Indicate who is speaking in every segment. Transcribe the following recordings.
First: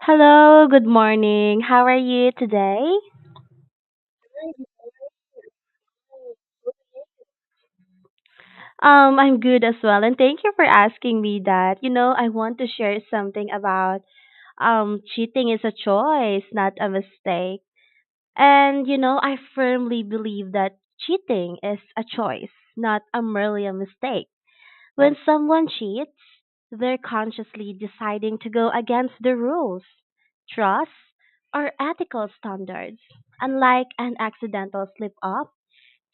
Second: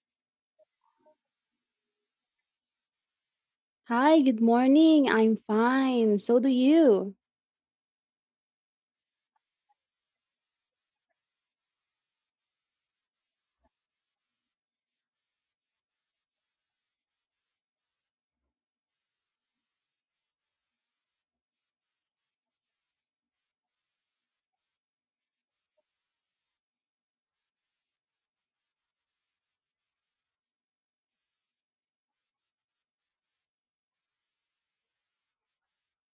Speaker 1: Hello, good morning. How are you today?
Speaker 2: Hi, good morning. I'm fine. So do you.
Speaker 1: I'm good as well, and thank you for asking me that. You know, I want to share something about cheating is a choice, not a mistake. And you know, I firmly believe that cheating is a choice, not a merely a mistake. When someone cheats, they're consciously deciding to go against the rules, trust, or ethical standards, unlike an accidental slip up.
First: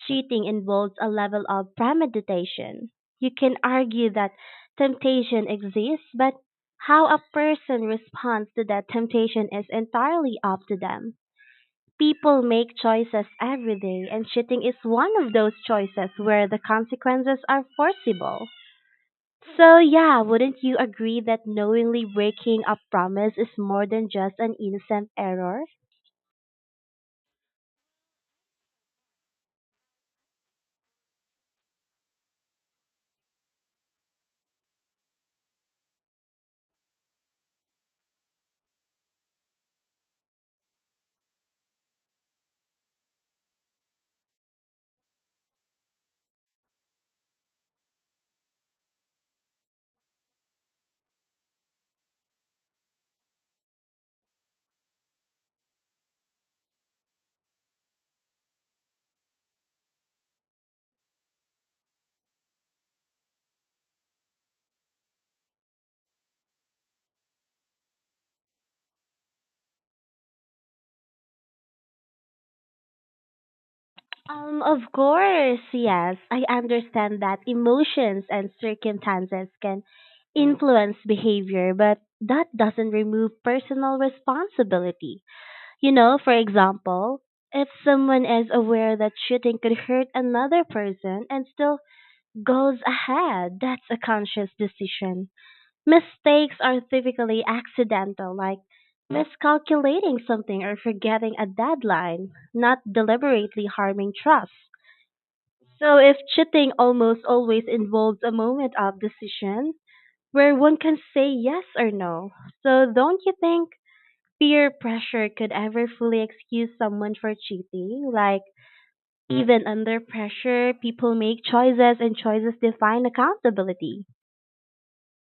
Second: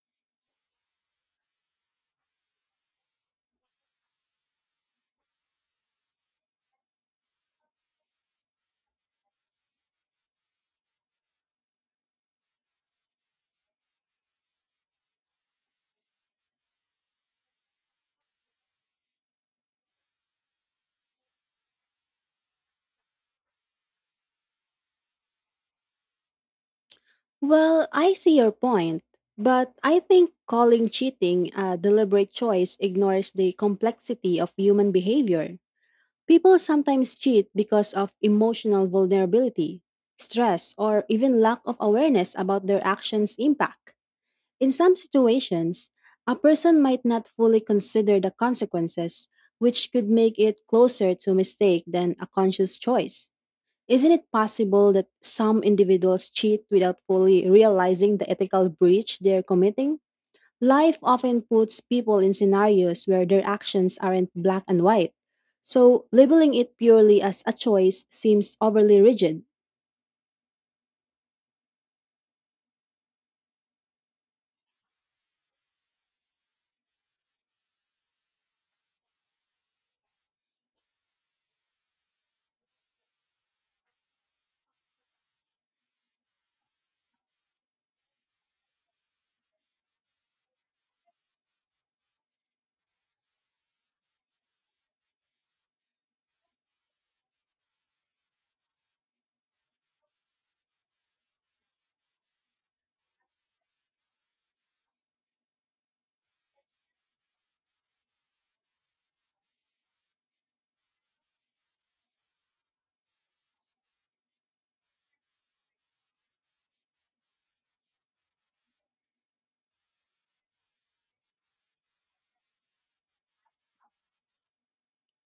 Speaker 1: Cheating involves a level of premeditation. You can argue that temptation exists, but how a person responds to that temptation is entirely up to them. People make choices every day, and cheating is one of those choices where the consequences are foreseeable. So, yeah, wouldn't you agree that knowingly breaking a promise is more than just an innocent error?
Speaker 2: Well, I see your point, but I think calling cheating a deliberate choice ignores the complexity of human behavior. People sometimes cheat because of emotional vulnerability, stress, or even lack of awareness about their actions' impact. In some situations, a person might not fully consider the consequences, which could make it closer to mistake than a conscious choice. Isn't it possible that some individuals cheat without fully realizing the ethical breach they're committing? Life often puts people in scenarios where their actions aren't black and white, so labeling it purely as a choice seems overly rigid.
Speaker 1: Of course, yes. I understand that emotions and circumstances can influence behavior, but that doesn't remove personal responsibility. You know, for example, if someone is aware that shooting could hurt another person and still goes ahead, that's a conscious decision. Mistakes are typically accidental, like miscalculating something or forgetting a deadline, not deliberately harming trust. So if cheating almost always involves a moment of decision where one can say yes or no, so don't you think peer pressure could ever fully excuse someone for cheating? Like even under pressure, people make choices and choices define accountability.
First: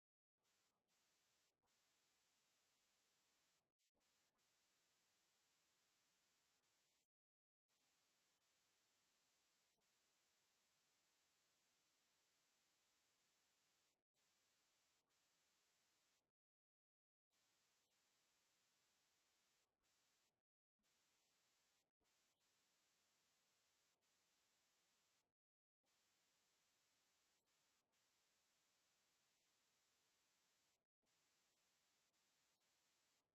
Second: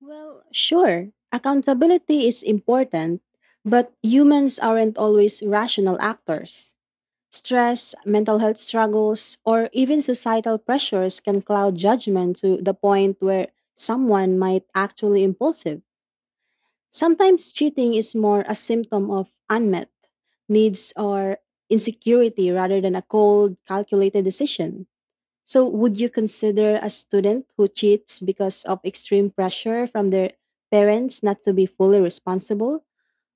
Speaker 2: Well, sure, accountability is important, but humans aren't always rational actors. Stress, mental health struggles, or even societal pressures can cloud judgment to the point where someone might actually impulsive. Sometimes cheating is more a symptom of unmet needs or insecurity rather than a cold, calculated decision. So, would you consider a student who cheats because of extreme pressure from their parents not to be fully responsible?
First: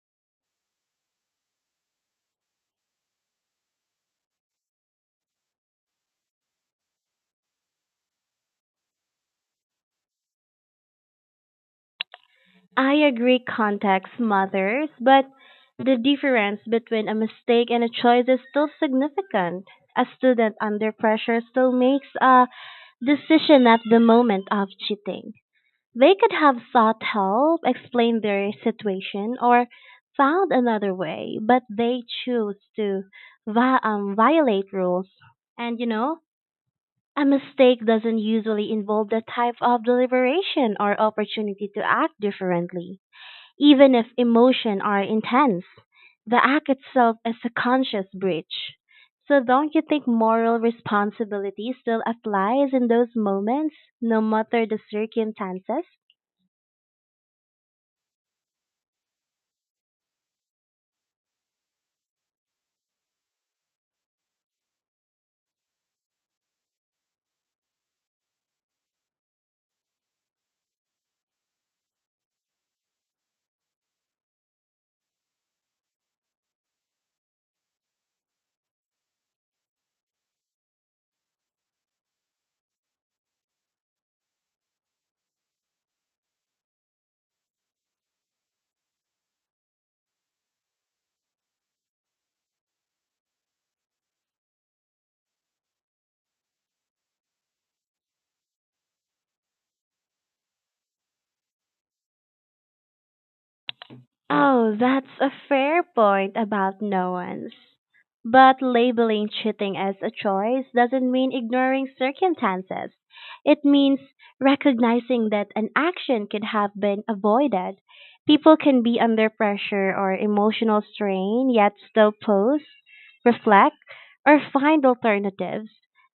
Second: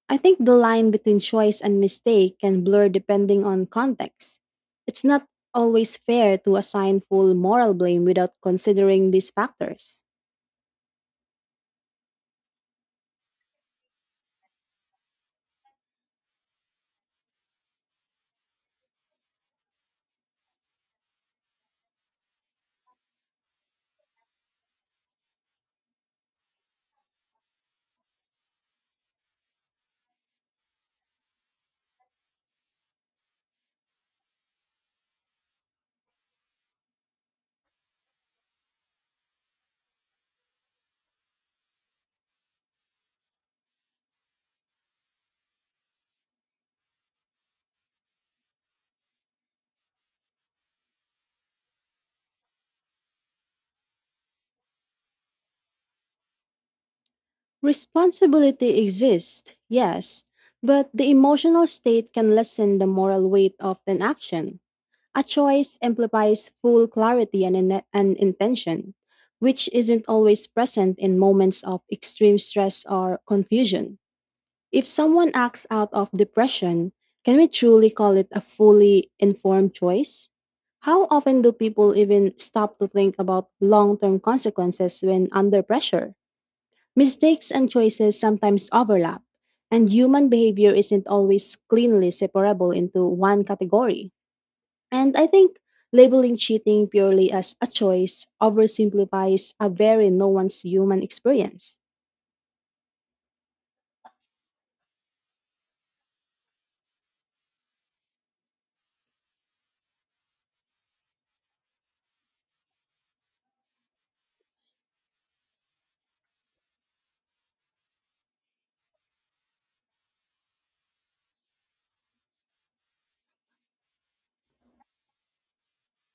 Speaker 2: I think the line between choice and mistake can blur depending on context. It's not always fair to assign full moral blame without considering these factors.
Speaker 1: I agree context matters, but the difference between a mistake and a choice is still significant. A student under pressure still makes a decision at the moment of cheating. They could have sought help, explained their situation, or found another way, but they choose to violate rules. And you know, a mistake doesn't usually involve that type of deliberation or opportunity to act differently. Even if emotion are intense, the act itself is a conscious breach. So don't you think moral responsibility still applies in those moments, no matter the circumstances?
Speaker 2: Responsibility exists, yes, but the emotional state can lessen the moral weight of an action. A choice implies full clarity and intention, which isn't always present in moments of extreme stress or confusion. If someone acts out of depression, can we truly call it a fully informed choice? How often do people even stop to think about long term consequences when under pressure? Mistakes and choices sometimes overlap, and human behavior isn't always cleanly separable into one category. And I think labeling cheating purely as a choice oversimplifies a very nuanced human experience.
Speaker 1: Oh, that's a fair point about nuance. But labeling cheating as a choice doesn't mean ignoring circumstances. It means recognizing that an action could have been avoided. People can be under pressure or emotional strain, yet still pose, reflect, or find alternatives.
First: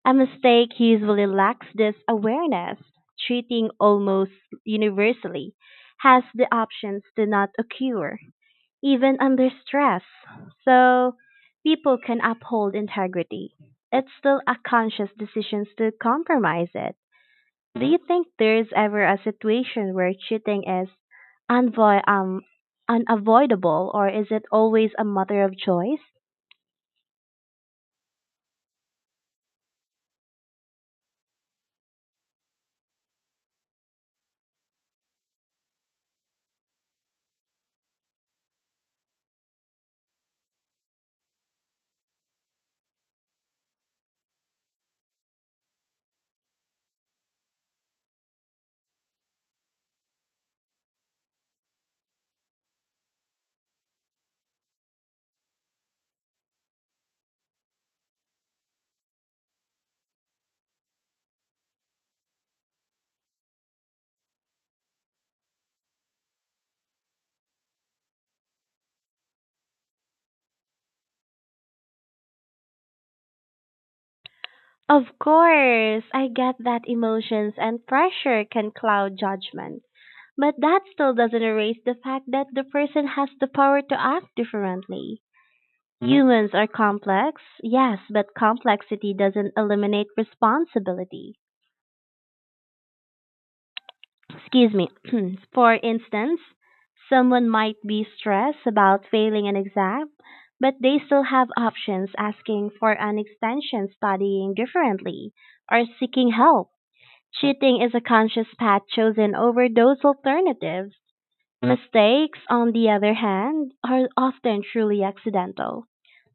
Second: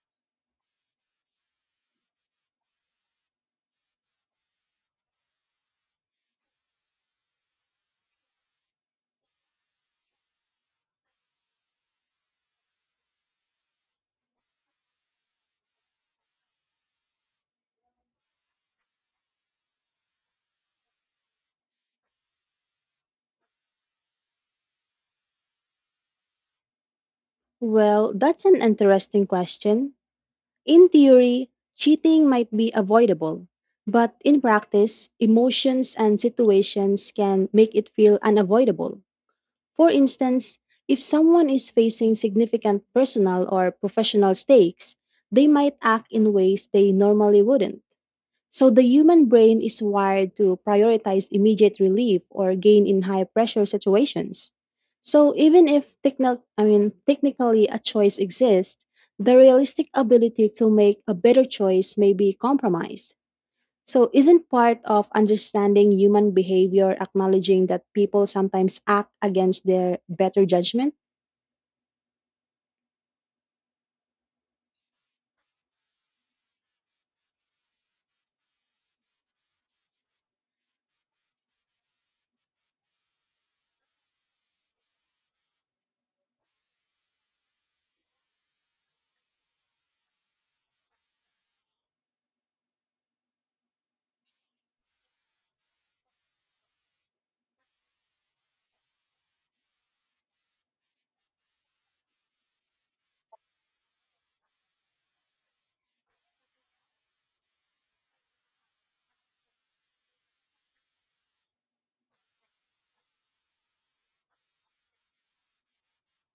Speaker 1: A mistake usually lacks this awareness. Cheating almost universally has the options to not occur even under stress. So people can uphold integrity. It's still a conscious decision to compromise it. Do you think there's ever a situation where cheating is unvo- um, unavoidable, or is it always a matter of choice?
Speaker 2: Well, that's an interesting question. In theory, cheating might be avoidable, but in practice, emotions and situations can make it feel unavoidable. For instance, if someone is facing significant personal or professional stakes, they might act in ways they normally wouldn't. So the human brain is wired to prioritize immediate relief or gain in high pressure situations. So even if technically a choice exists, the realistic ability to make a better choice may be compromised. So isn't part of understanding human behavior acknowledging that people sometimes act against their better judgment?
Speaker 1: Of course, I get that emotions and pressure can cloud judgment, but that still doesn't erase the fact that the person has the power to act differently. Humans are complex, yes, but complexity doesn't eliminate responsibility. Excuse me. For instance, someone might be stressed about failing an exam, but they still have options asking for an extension, studying differently, or seeking help. Cheating is a conscious path chosen over those alternatives. Mistakes, on the other hand, are often truly accidental,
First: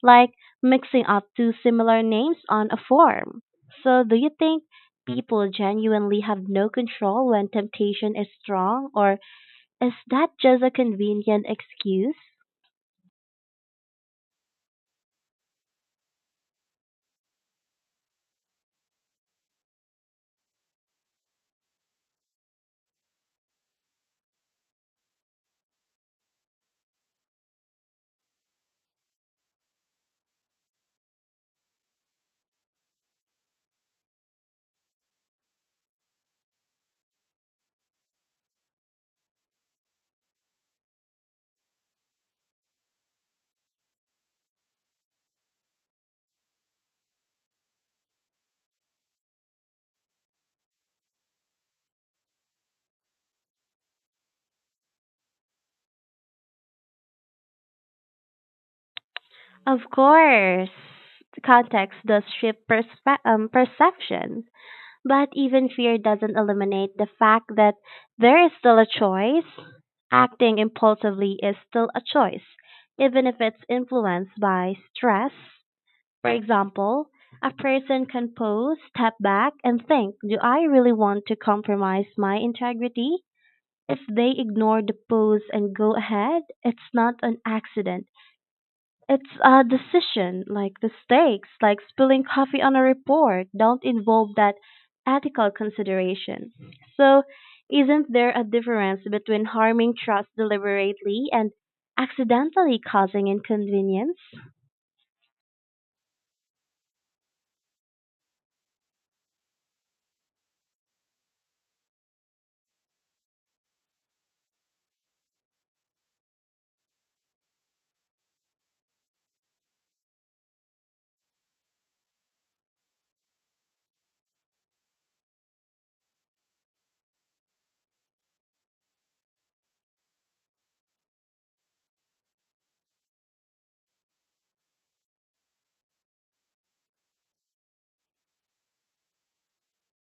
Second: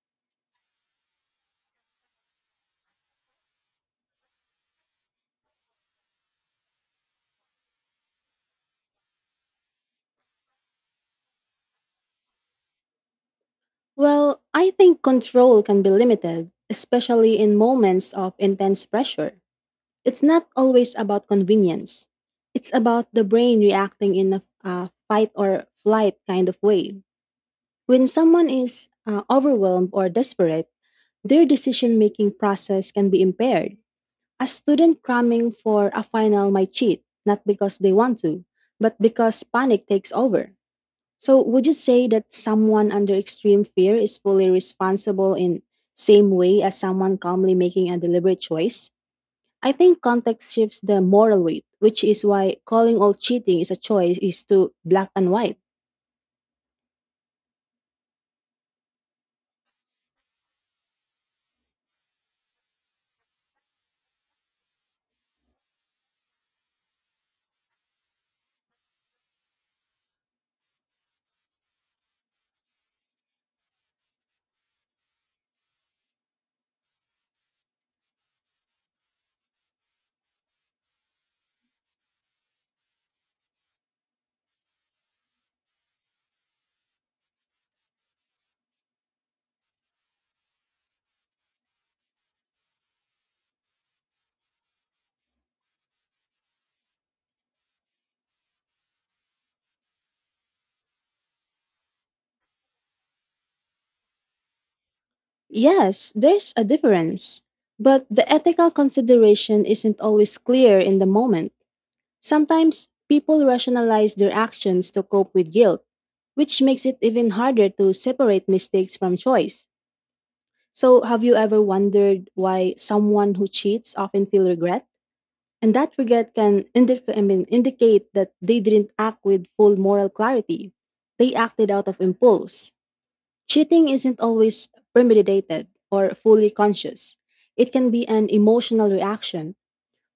Speaker 1: like mixing up two similar names on a form. So, do you think people genuinely have no control when temptation is strong, or is that just a convenient excuse?
Speaker 2: Well, I think control can be limited, especially in moments of intense pressure. It's not always about convenience. It's about the brain reacting in a fight or flight kind of way. When someone is overwhelmed or desperate, their decision making process can be impaired. A student cramming for a final might cheat, not because they want to, but because panic takes over. So, would you say that someone under extreme fear is fully responsible in same way as someone calmly making a deliberate choice? I think context shifts the moral weight, which is why calling all cheating is a choice is too black and white.
Speaker 1: Of course, context does shape perception. But even fear doesn't eliminate the fact that there is still a choice. Acting impulsively is still a choice, even if it's influenced by stress. For example, a person can pause, step back, and think, do I really want to compromise my integrity? If they ignore the pause and go ahead, it's not an accident. It's a decision, like mistakes, like spilling coffee on a report, don't involve that ethical consideration. So, isn't there a difference between harming trust deliberately and accidentally causing inconvenience?
Speaker 2: Yes, there's a difference. But the ethical consideration isn't always clear in the moment. Sometimes people rationalize their actions to cope with guilt, which makes it even harder to separate mistakes from choice. So, have you ever wondered why someone who cheats often feel regret? And that regret can indicate that they didn't act with full moral clarity. They acted out of impulse. Cheating isn't always premeditated or fully conscious, it can be an emotional reaction.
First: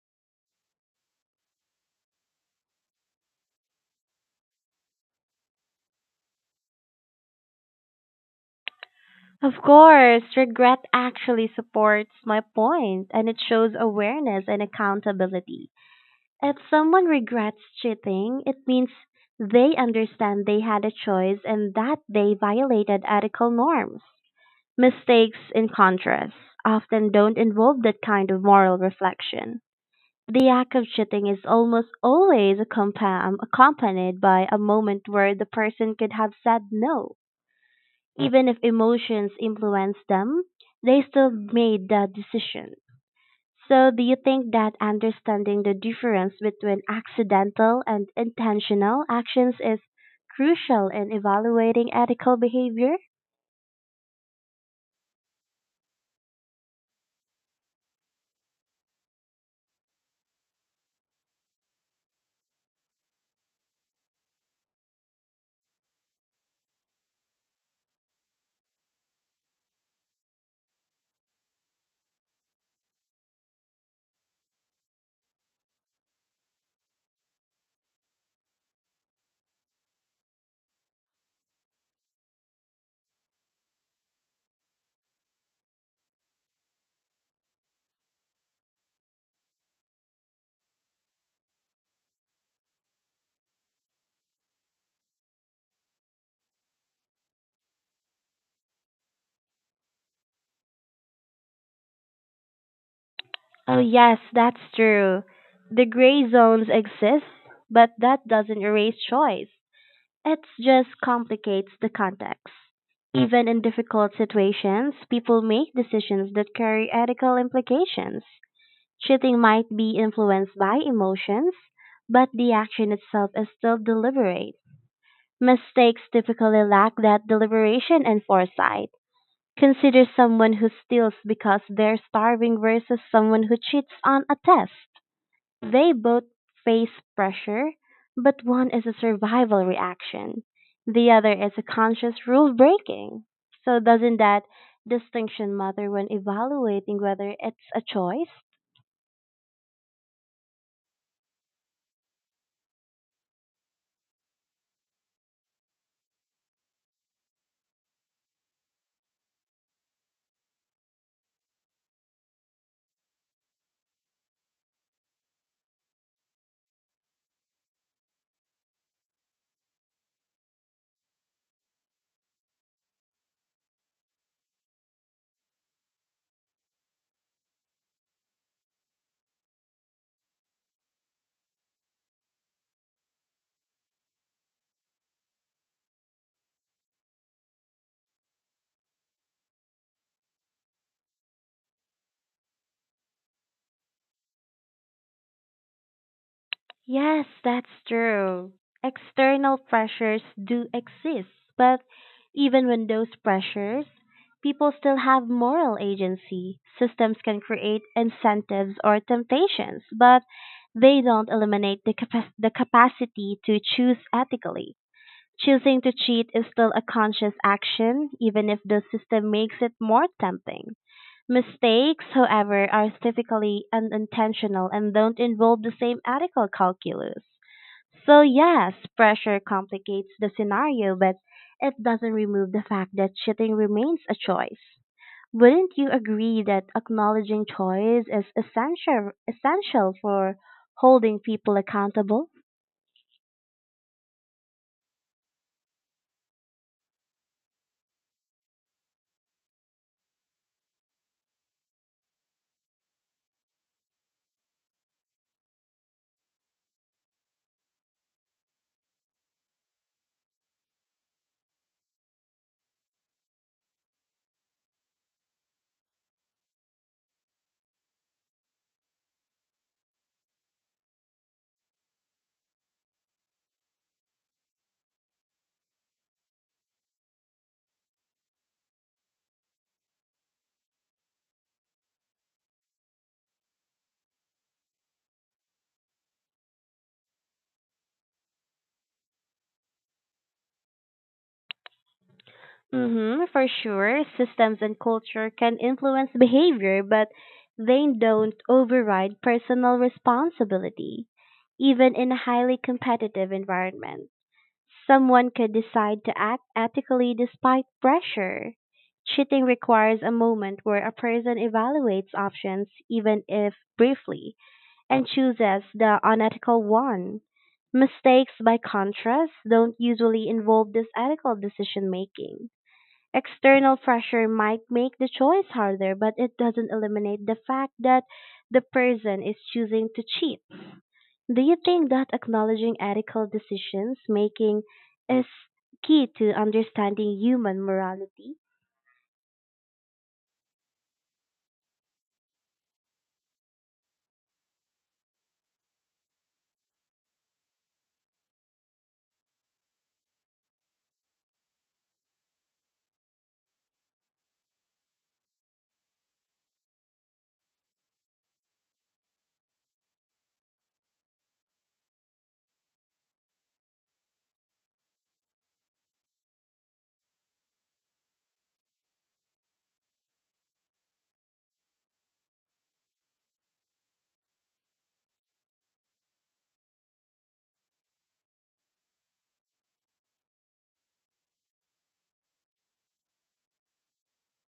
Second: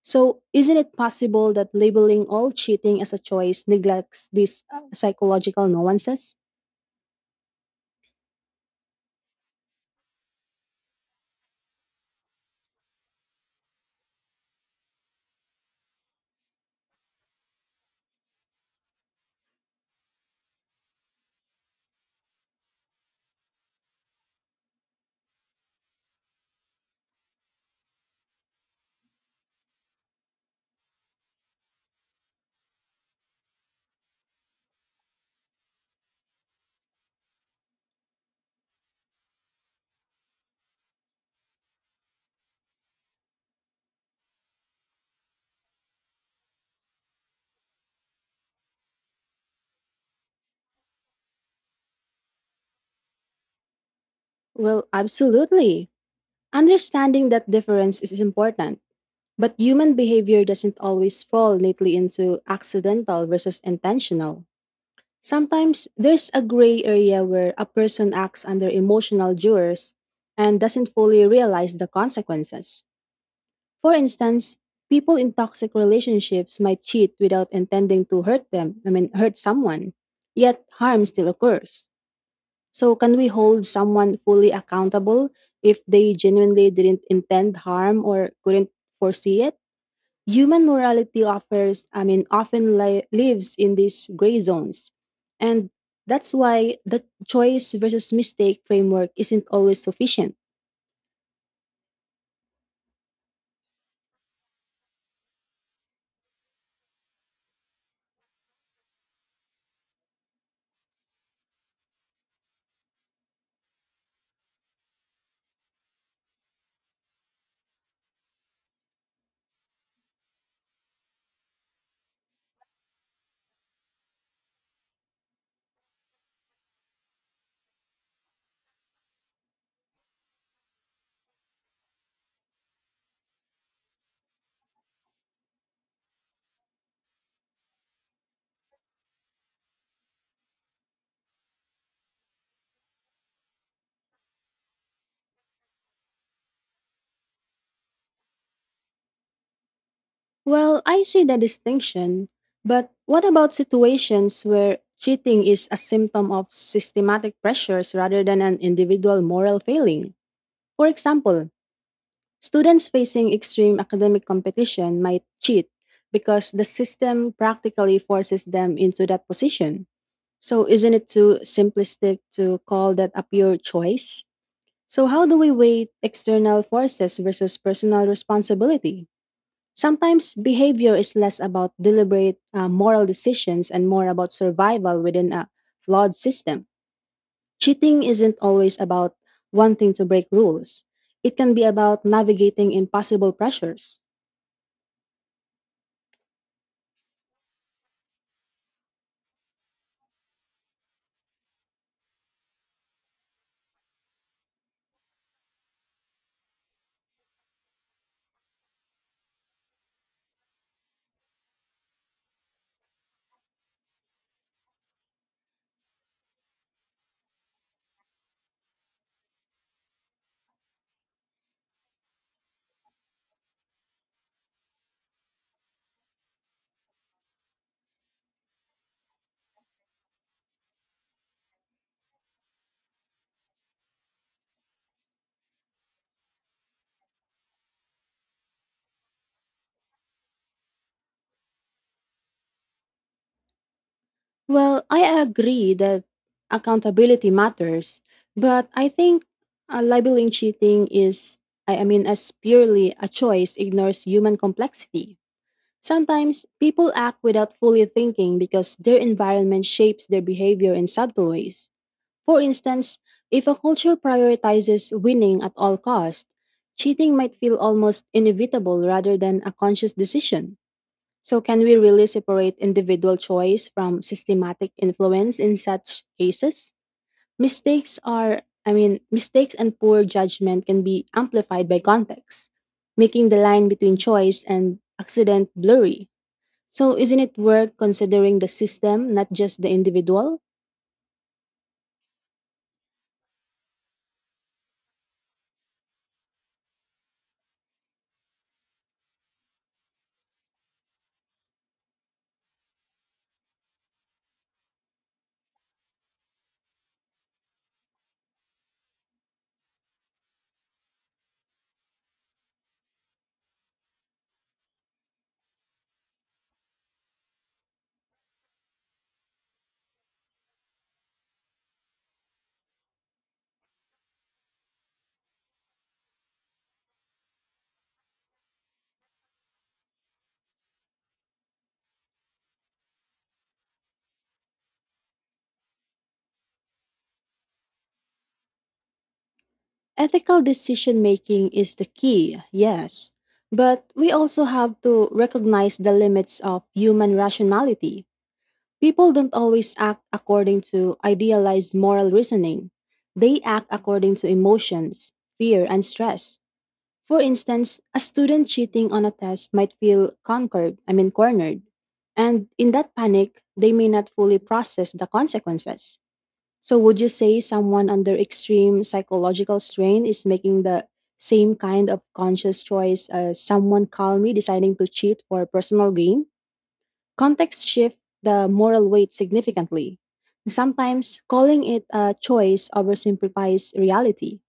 Speaker 2: So, isn't it possible that labeling all cheating as a choice neglects these psychological nuances?
Speaker 1: Of course, regret actually supports my point and it shows awareness and accountability. If someone regrets cheating, it means they understand they had a choice and that they violated ethical norms. Mistakes, in contrast, often don't involve that kind of moral reflection. The act of cheating is almost always accompanied by a moment where the person could have said no. Even if emotions influence them, they still made that decision. So, do you think that understanding the difference between accidental and intentional actions is crucial in evaluating ethical behavior?
Speaker 2: Well, absolutely. Understanding that difference is important, but human behavior doesn't always fall neatly into accidental versus intentional. Sometimes there's a gray area where a person acts under emotional duress and doesn't fully realize the consequences. For instance, people in toxic relationships might cheat without intending to hurt them, I mean, hurt someone, yet harm still occurs. So, can we hold someone fully accountable if they genuinely didn't intend harm or couldn't foresee it? Human morality offers, I mean, often li- lives in these gray zones. And that's why the choice versus mistake framework isn't always sufficient.
Speaker 1: Oh, yes, that's true. The gray zones exist, but that doesn't erase choice. It just complicates the context. Even in difficult situations, people make decisions that carry ethical implications. Cheating might be influenced by emotions, but the action itself is still deliberate. Mistakes typically lack that deliberation and foresight. Consider someone who steals because they're starving versus someone who cheats on a test. They both face pressure, but one is a survival reaction, the other is a conscious rule breaking. So, doesn't that distinction matter when evaluating whether it's a choice?
Speaker 2: Well, I see the distinction, but what about situations where cheating is a symptom of systematic pressures rather than an individual moral failing? For example, students facing extreme academic competition might cheat because the system practically forces them into that position. So isn't it too simplistic to call that a pure choice? So how do we weigh external forces versus personal responsibility? Sometimes behavior is less about deliberate moral decisions and more about survival within a flawed system. Cheating isn't always about wanting to break rules. It can be about navigating impossible pressures.
Speaker 1: Yes, that's true. External pressures do exist, but even when those pressures, people still have moral agency. Systems can create incentives or temptations, but they don't eliminate the capacity to choose ethically. Choosing to cheat is still a conscious action, even if the system makes it more tempting. Mistakes, however, are typically unintentional and don't involve the same ethical calculus. So, yes, pressure complicates the scenario, but it doesn't remove the fact that cheating remains a choice. Wouldn't you agree that acknowledging choice is essential for holding people accountable?
Speaker 2: Well, I agree that accountability matters, but I think labeling cheating is, I mean, as purely a choice ignores human complexity. Sometimes people act without fully thinking because their environment shapes their behavior in subtle ways. For instance, if a culture prioritizes winning at all costs, cheating might feel almost inevitable rather than a conscious decision. So, can we really separate individual choice from systematic influence in such cases? Mistakes are, I mean, Mistakes and poor judgment can be amplified by context, making the line between choice and accident blurry. So, isn't it worth considering the system, not just the individual?
Speaker 1: Hmm, for sure, systems and culture can influence behavior, but they don't override personal responsibility. Even in a highly competitive environment, someone could decide to act ethically despite pressure. Cheating requires a moment where a person evaluates options, even if briefly, and chooses the unethical one. Mistakes, by contrast, don't usually involve this ethical decision making. External pressure might make the choice harder, but it doesn't eliminate the fact that the person is choosing to cheat. Do you think that acknowledging ethical decisions making is key to understanding human morality?
Speaker 2: Ethical decision making is the key, yes. But we also have to recognize the limits of human rationality. People don't always act according to idealized moral reasoning. They act according to emotions, fear, and stress. For instance, a student cheating on a test might feel conquered, I mean, cornered. And in that panic, they may not fully process the consequences. So, would you say someone under extreme psychological strain is making the same kind of conscious choice as someone calmly deciding to cheat for personal gain? Context shift the moral weight significantly. Sometimes calling it a choice oversimplifies reality.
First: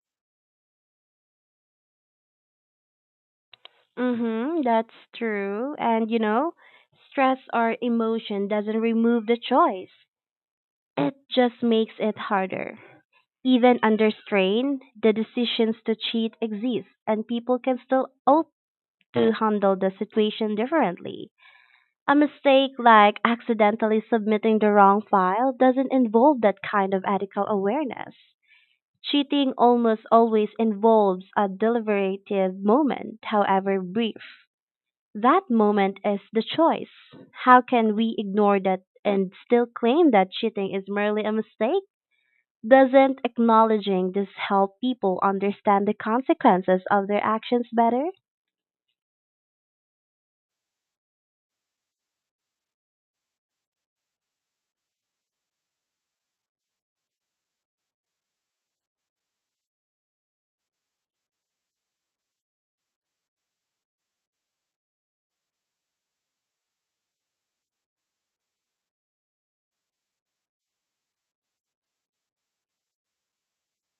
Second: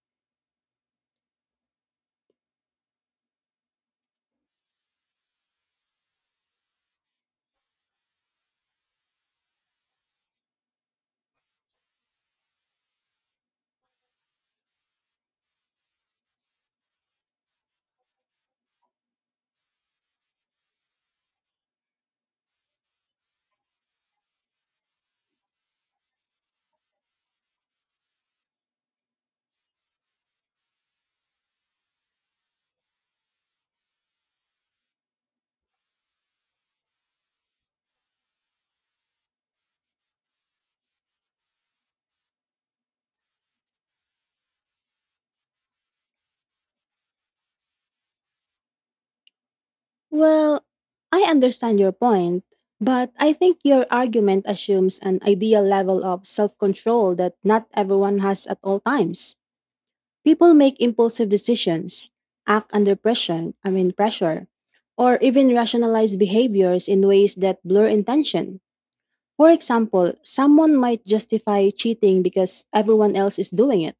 Speaker 1: Mm-hmm, that's true. And you know, stress or emotion doesn't remove the choice. It just makes it harder. Even under strain, the decisions to cheat exist and people can still to handle the situation differently. A mistake like accidentally submitting the wrong file doesn't involve that kind of ethical awareness. Cheating almost always involves a deliberative moment, however brief. That moment is the choice. How can we ignore that and still claim that cheating is merely a mistake? Doesn't acknowledging this help people understand the consequences of their actions better?
Speaker 2: Well, I understand your point, but I think your argument assumes an ideal level of self control that not everyone has at all times. People make impulsive decisions, act under pressure, or even rationalize behaviors in ways that blur intention. For example, someone might justify cheating because everyone else is doing it,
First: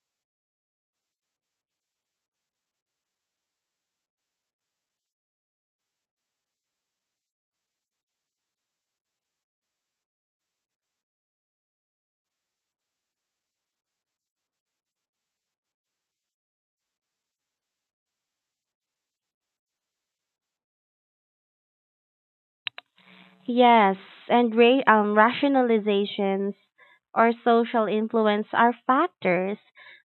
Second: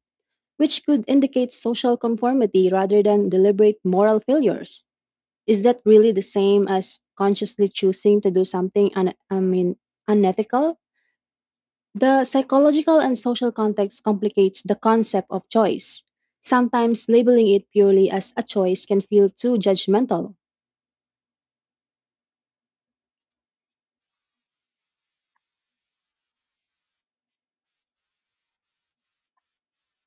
Speaker 2: which could indicate social conformity rather than deliberate moral failures. Is that really the same as consciously choosing to do something unethical? The psychological and social context complicates the concept of choice. Sometimes labeling it purely as a choice can feel too judgmental.
Speaker 1: Yes, and rationalizations or social influence are factors,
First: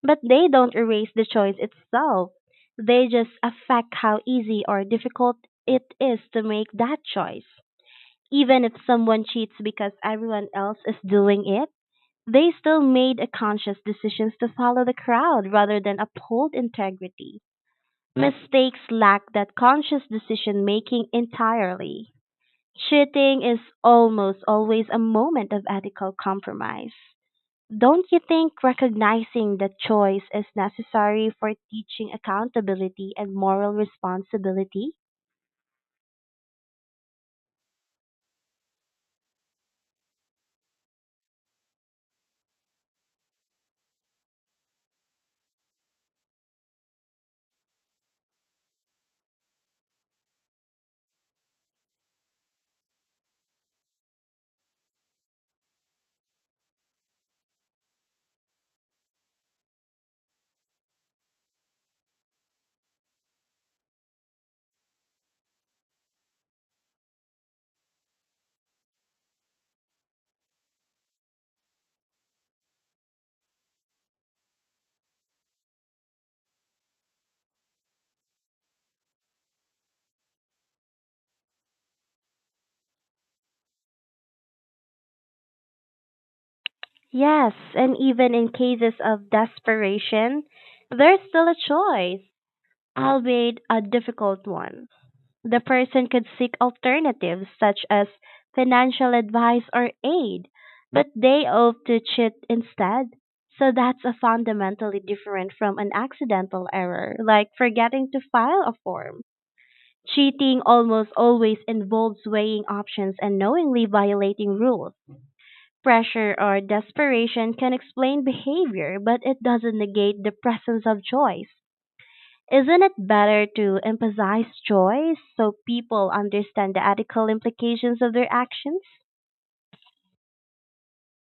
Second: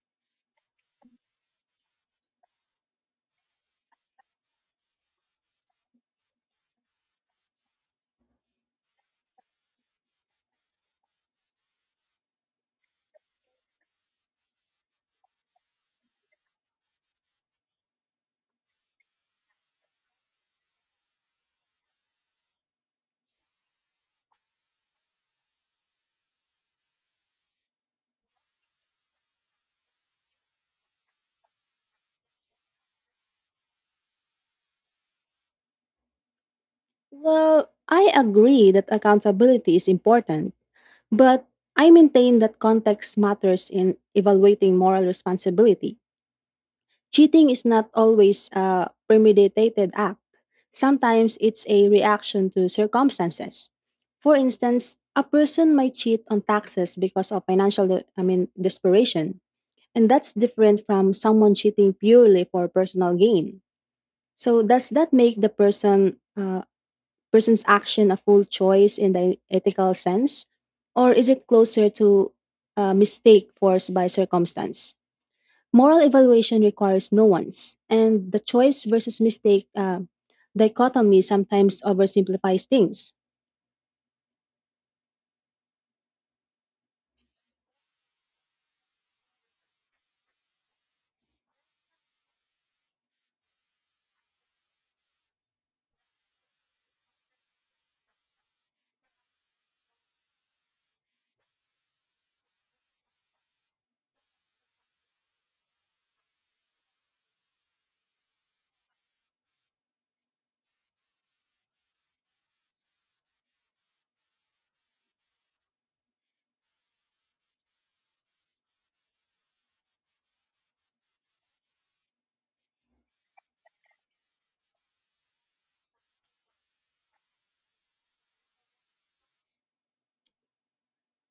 Speaker 1: but they don't erase the choice itself. They just affect how easy or difficult it is to make that choice. Even if someone cheats because everyone else is doing it, they still made a conscious decisions to follow the crowd rather than uphold integrity. Mistakes lack that conscious decision making entirely. Cheating is almost always a moment of ethical compromise. Don't you think recognizing that choice is necessary for teaching accountability and moral responsibility?
Speaker 2: Well, I agree that accountability is important, but I maintain that context matters in evaluating moral responsibility. Cheating is not always a premeditated act, sometimes it's a reaction to circumstances. For instance, a person might cheat on taxes because of financial de- I mean desperation, and that's different from someone cheating purely for personal gain. So does that make the person's action a full choice in the ethical sense, or is it closer to a mistake forced by circumstance? Moral evaluation requires nuance, and the choice versus mistake dichotomy sometimes oversimplifies things.
Speaker 1: Yes, and even in cases of desperation, there's still a choice, albeit a difficult one. The person could seek alternatives such as financial advice or aid, but they opt to cheat instead. So that's a fundamentally different from an accidental error, like forgetting to file a form. Cheating almost always involves weighing options and knowingly violating rules. Pressure or desperation can explain behavior, but it doesn't negate the presence of choice. Isn't it better to emphasize choice so people understand the ethical implications of their actions?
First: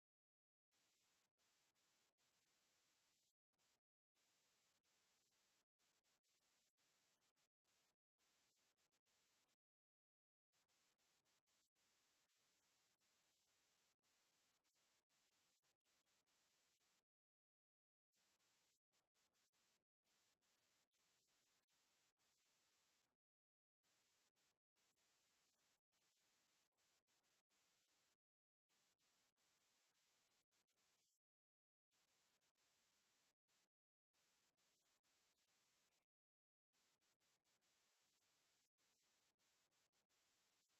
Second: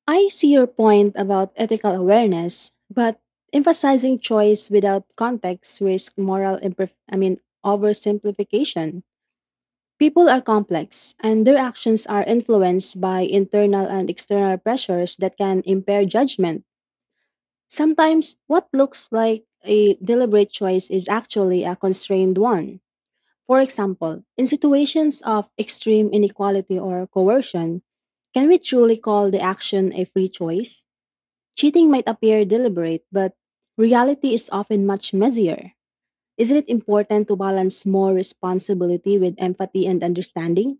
Speaker 2: I see your point about ethical awareness, but emphasizing choice without context risks moral imperf- I mean oversimplification. People are complex, and their actions are influenced by internal and external pressures that can impair judgment. Sometimes, what looks like a deliberate choice is actually a constrained one. For example, in situations of extreme inequality or coercion, can we truly call the action a free choice? Cheating might appear deliberate, but reality is often much messier. Isn't it important to balance more responsibility with empathy and understanding?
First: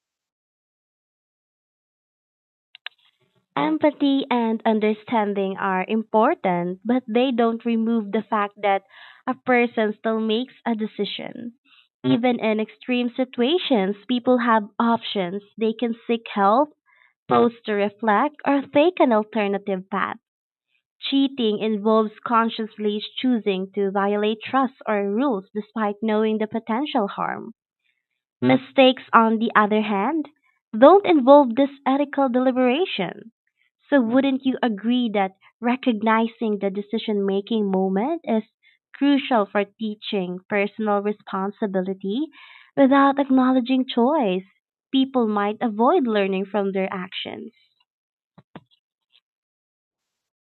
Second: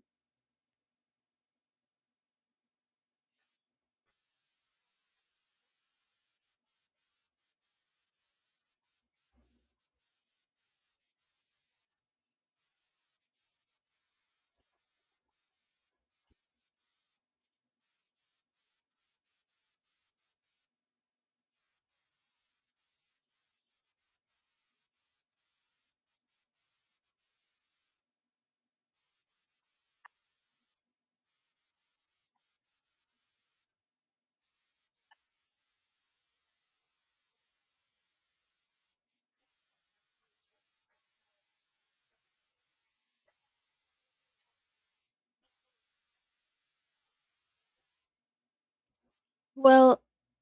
Speaker 1: Empathy and understanding are important, but they don't remove the fact that a person still makes a decision. Even in extreme situations, people have options. They can seek help, pause to reflect, or take an alternative path. Cheating involves consciously choosing to violate trust or rules despite knowing the potential harm. Mistakes, on the other hand, don't involve this ethical deliberation. So, wouldn't you agree that recognizing the decision making moment is crucial for teaching personal responsibility? Without acknowledging choice, people might avoid learning from their actions.
Speaker 2: Well,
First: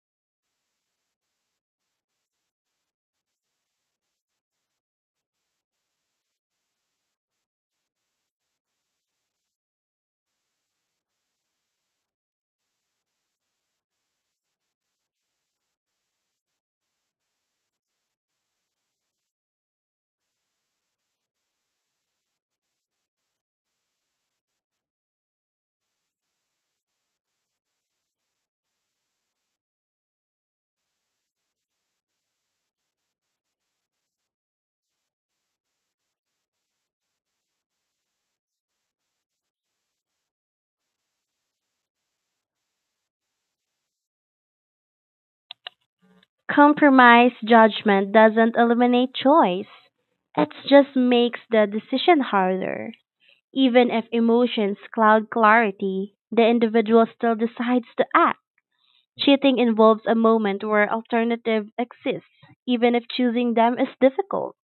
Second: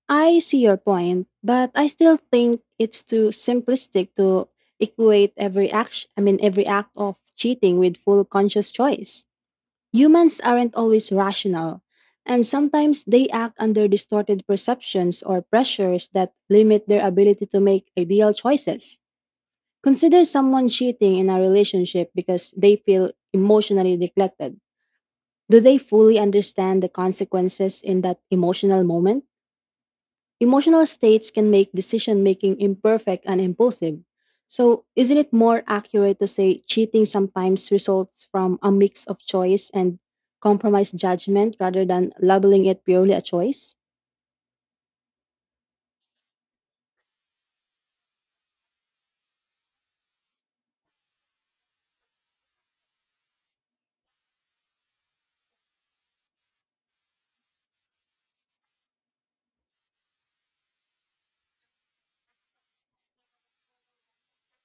Speaker 2: I see your point, but I still think it's too simplistic to equate every act of cheating with full conscious choice. Humans aren't always rational, and sometimes they act under distorted perceptions or pressures that limit their ability to make ideal choices. Consider someone cheating in a relationship because they feel emotionally neglected. Do they fully understand the consequences in that emotional moment? Emotional states can make decision making imperfect and impulsive. So, isn't it more accurate to say cheating sometimes results from a mix of choice and compromised judgment rather than labeling it purely a choice?
Speaker 1: Compromise judgment doesn't eliminate choice. It just makes the decision harder. Even if emotions cloud clarity, the individual still decides to act. Cheating involves a moment where alternative exists, even if choosing them is difficult.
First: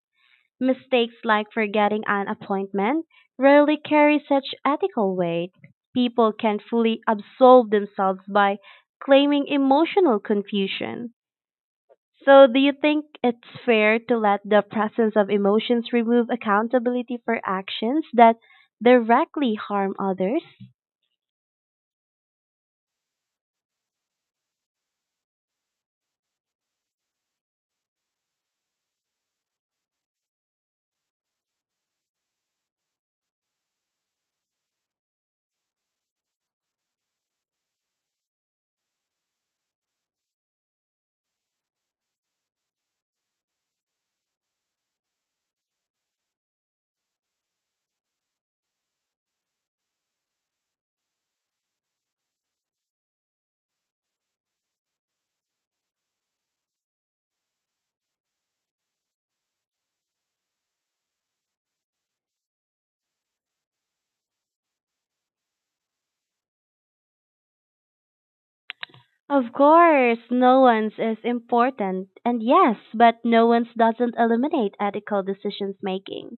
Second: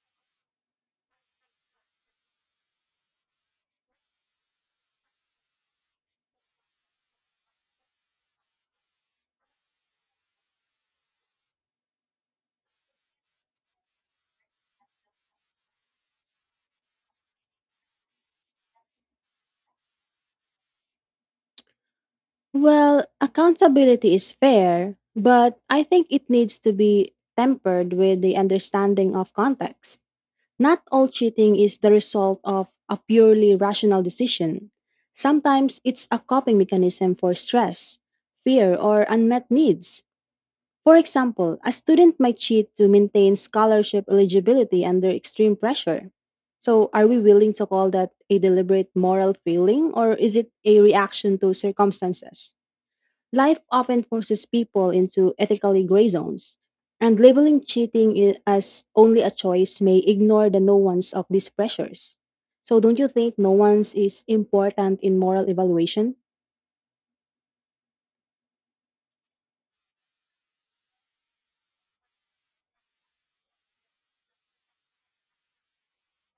Speaker 1: Mistakes like forgetting an appointment rarely carry such ethical weight. People can fully absolve themselves by claiming emotional confusion. So, do you think it's fair to let the presence of emotions remove accountability for actions that directly harm others?
Speaker 2: Well, accountability is fair, but I think it needs to be tempered with the understanding of context. Not all cheating is the result of a purely rational decision. Sometimes it's a coping mechanism for stress, fear, or unmet needs. For example, a student might cheat to maintain scholarship eligibility under extreme pressure. So, are we willing to call that a deliberate moral failing, or is it a reaction to circumstances? Life often forces people into ethically gray zones, and labeling as only a choice may ignore the nuance of these pressures. So, don't you think nuance is important in moral evaluation?
Speaker 1: Of course, no one's is important, and yes, but no one's doesn't eliminate ethical decisions making.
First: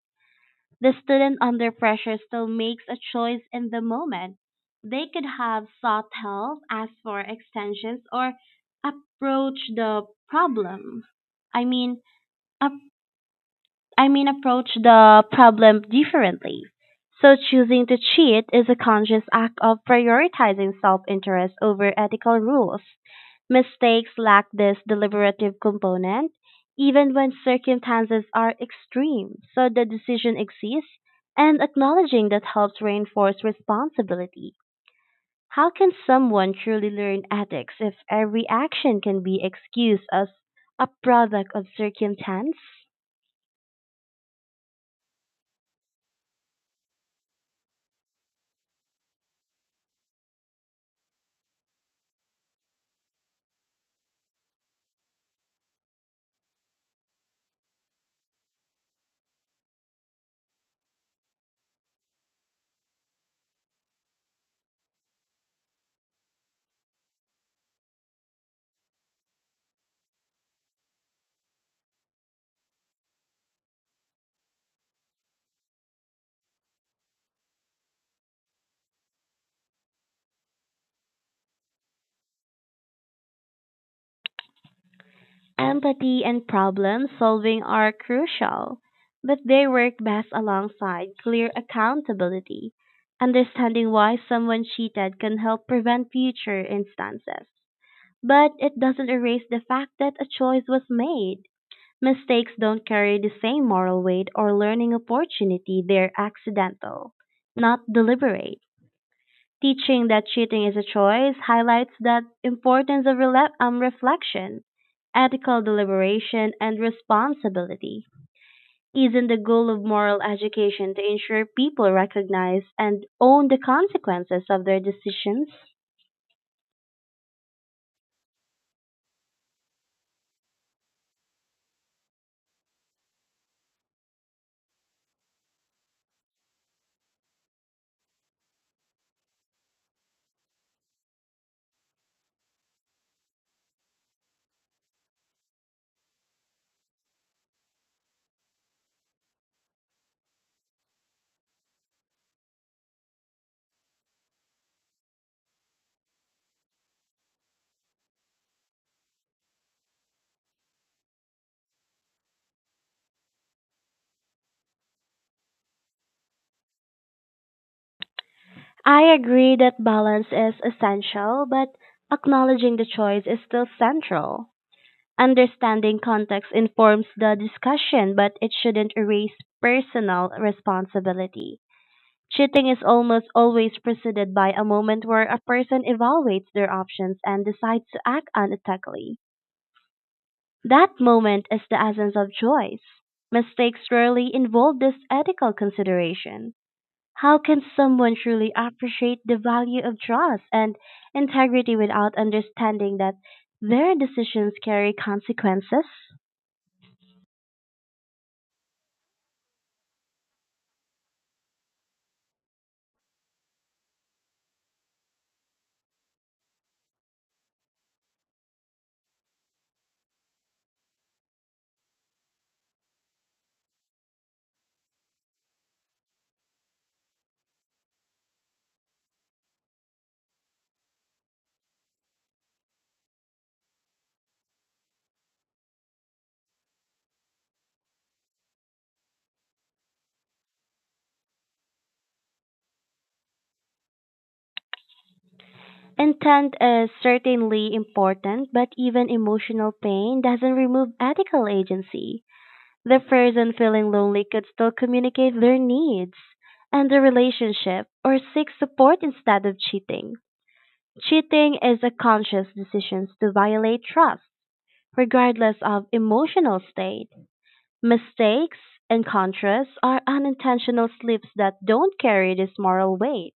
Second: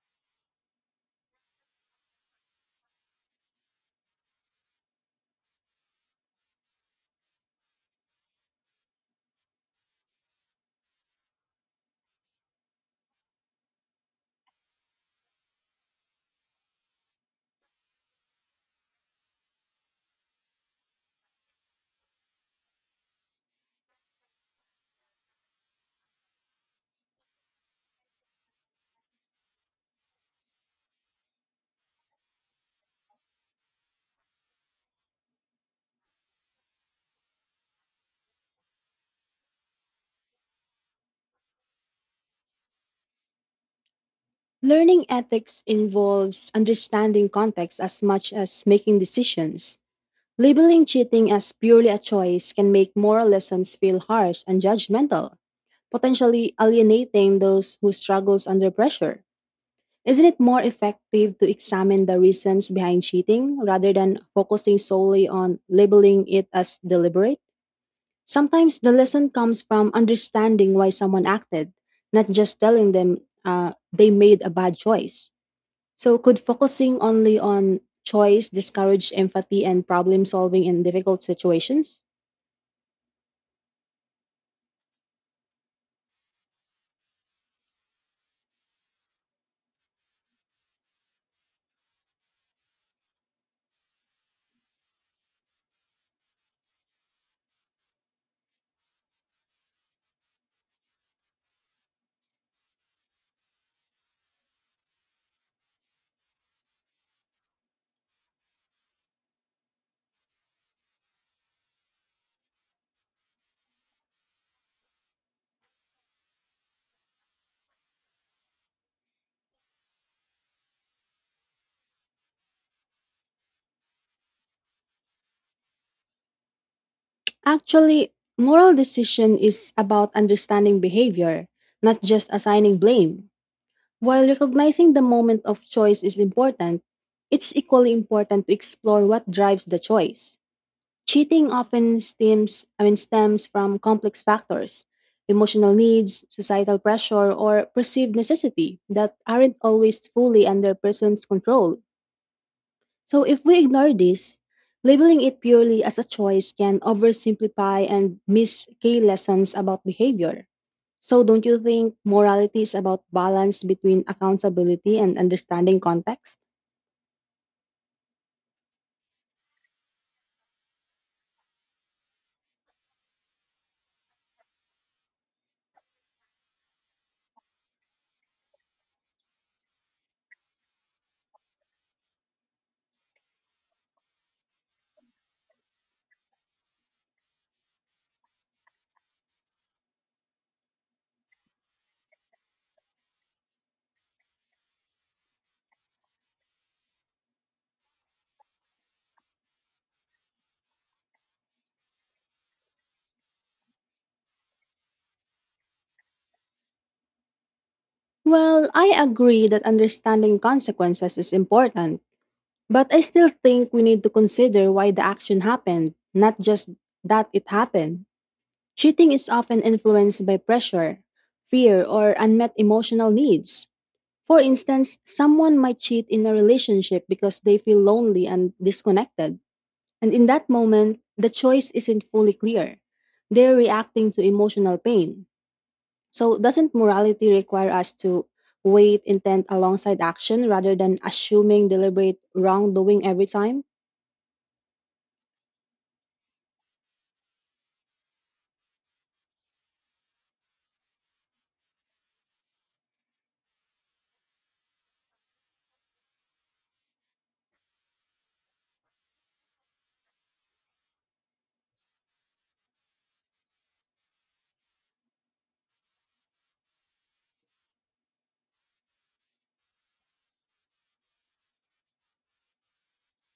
Speaker 1: The student under pressure still makes a choice in the moment. They could have sought help, asked for extensions, or approach the problem. I mean, Approach the problem differently. So choosing to cheat is a conscious act of prioritizing self-interest over ethical rules. Mistakes lack this deliberative component, even when circumstances are extreme, so the decision exists, and acknowledging that helps reinforce responsibility. How can someone truly learn ethics if every action can be excused as a product of circumstance?
Speaker 2: Learning ethics involves understanding context as much as making decisions. Labeling cheating as purely a choice can make moral lessons feel harsh and judgmental, potentially alienating those who struggles under pressure. Isn't it more effective to examine the reasons behind cheating rather than focusing solely on labeling it as deliberate? Sometimes the lesson comes from understanding why someone acted, not just telling them they made a bad choice. So, could focusing only on choice discourage empathy and problem solving in difficult situations?
Speaker 1: Empathy and problem solving are crucial, but they work best alongside clear accountability. Understanding why someone cheated can help prevent future instances, but it doesn't erase the fact that a choice was made. Mistakes don't carry the same moral weight or learning opportunity, they're accidental, not deliberate. Teaching that cheating is a choice highlights the importance of reflection, ethical deliberation, and responsibility. Isn't the goal of moral education to ensure people recognize and own the consequences of their decisions?
Speaker 2: Actually, moral decision is about understanding behavior, not just assigning blame. While recognizing the moment of choice is important, it's equally important to explore what drives the choice. Cheating often stems from complex factors, emotional needs, societal pressure, or perceived necessity that aren't always fully under a person's control. So if we ignore this, labeling it purely as a choice can oversimplify and miss key lessons about behavior. So, don't you think morality is about balance between accountability and understanding context?
Speaker 1: I agree that balance is essential, but acknowledging the choice is still central. Understanding context informs the discussion, but it shouldn't erase personal responsibility. Cheating is almost always preceded by a moment where a person evaluates their options and decides to act unethically. That moment is the essence of choice. Mistakes rarely involve this ethical consideration. How can someone truly appreciate the value of trust and integrity without understanding that their decisions carry consequences?
Speaker 2: Well, I agree that understanding consequences is important, but I still think we need to consider why the action happened, not just that it happened. Cheating is often influenced by pressure, fear, or unmet emotional needs. For instance, someone might cheat in a relationship because they feel lonely and disconnected. And in that moment, the choice isn't fully clear. They're reacting to emotional pain. So, doesn't morality require us to weigh intent alongside action rather than assuming deliberate wrongdoing every time?
Speaker 1: Intent is certainly important, but even emotional pain doesn't remove ethical agency. The person feeling lonely could still communicate their needs and the relationship or seek support instead of cheating. Cheating is a conscious decision to violate trust, regardless of emotional state. Mistakes, in contrast, are unintentional slips that don't carry this moral weight.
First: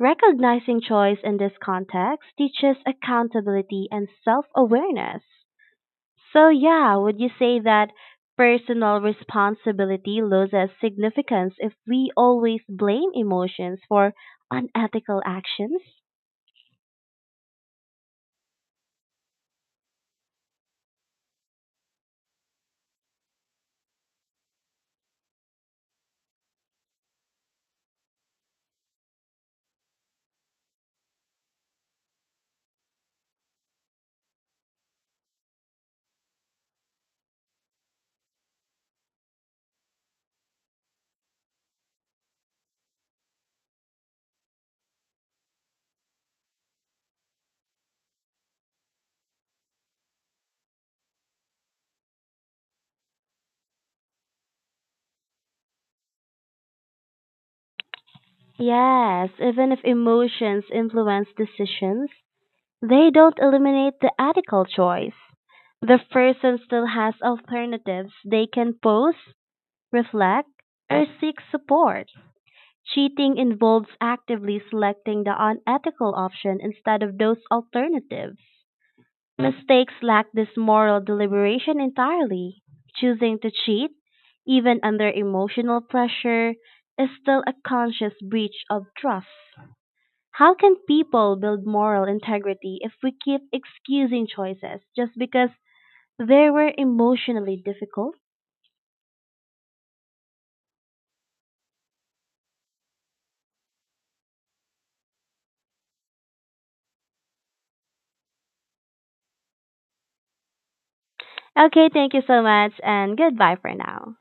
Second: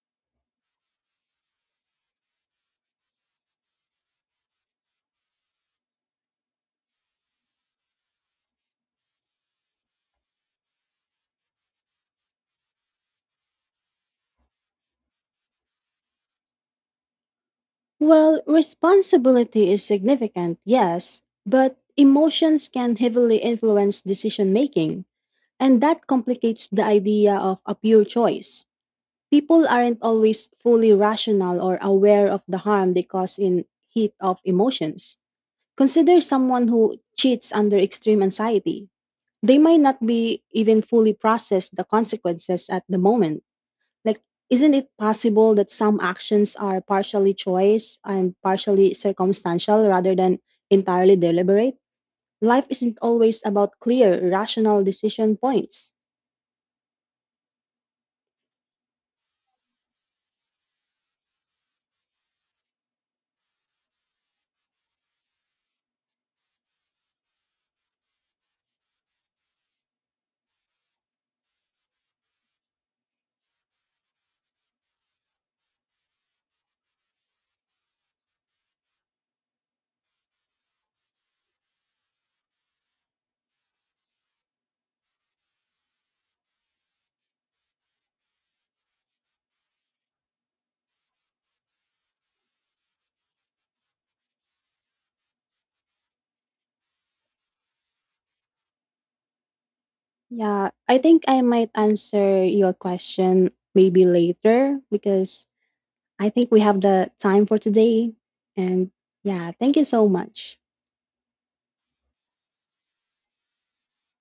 Speaker 1: Recognizing choice in this context teaches accountability and self awareness. So, yeah, would you say that personal responsibility loses significance if we always blame emotions for unethical actions?
Speaker 2: Well, responsibility is significant, yes, but emotions can heavily influence decision making, and that complicates the idea of a pure choice. People aren't always fully rational or aware of the harm they cause in heat of emotions. Consider someone who cheats under extreme anxiety. They might not be even fully process the consequences at the moment. Like, isn't it possible that some actions are partially choice and partially circumstantial rather than entirely deliberate? Life isn't always about clear, rational decision points.
Speaker 1: Yes, even if emotions influence decisions, they don't eliminate the ethical choice. The person still has alternatives they can pose, reflect, or seek support. Cheating involves actively selecting the unethical option instead of those alternatives. Mistakes lack this moral deliberation entirely. Choosing to cheat, even under emotional pressure, is still a conscious breach of trust. How can people build moral integrity if we keep excusing choices just because they were emotionally difficult?
Speaker 2: Yeah, I think I might answer your question maybe later because I think we have the time for today. And yeah, thank you so much.
Speaker 1: Okay, thank you so much and goodbye for now.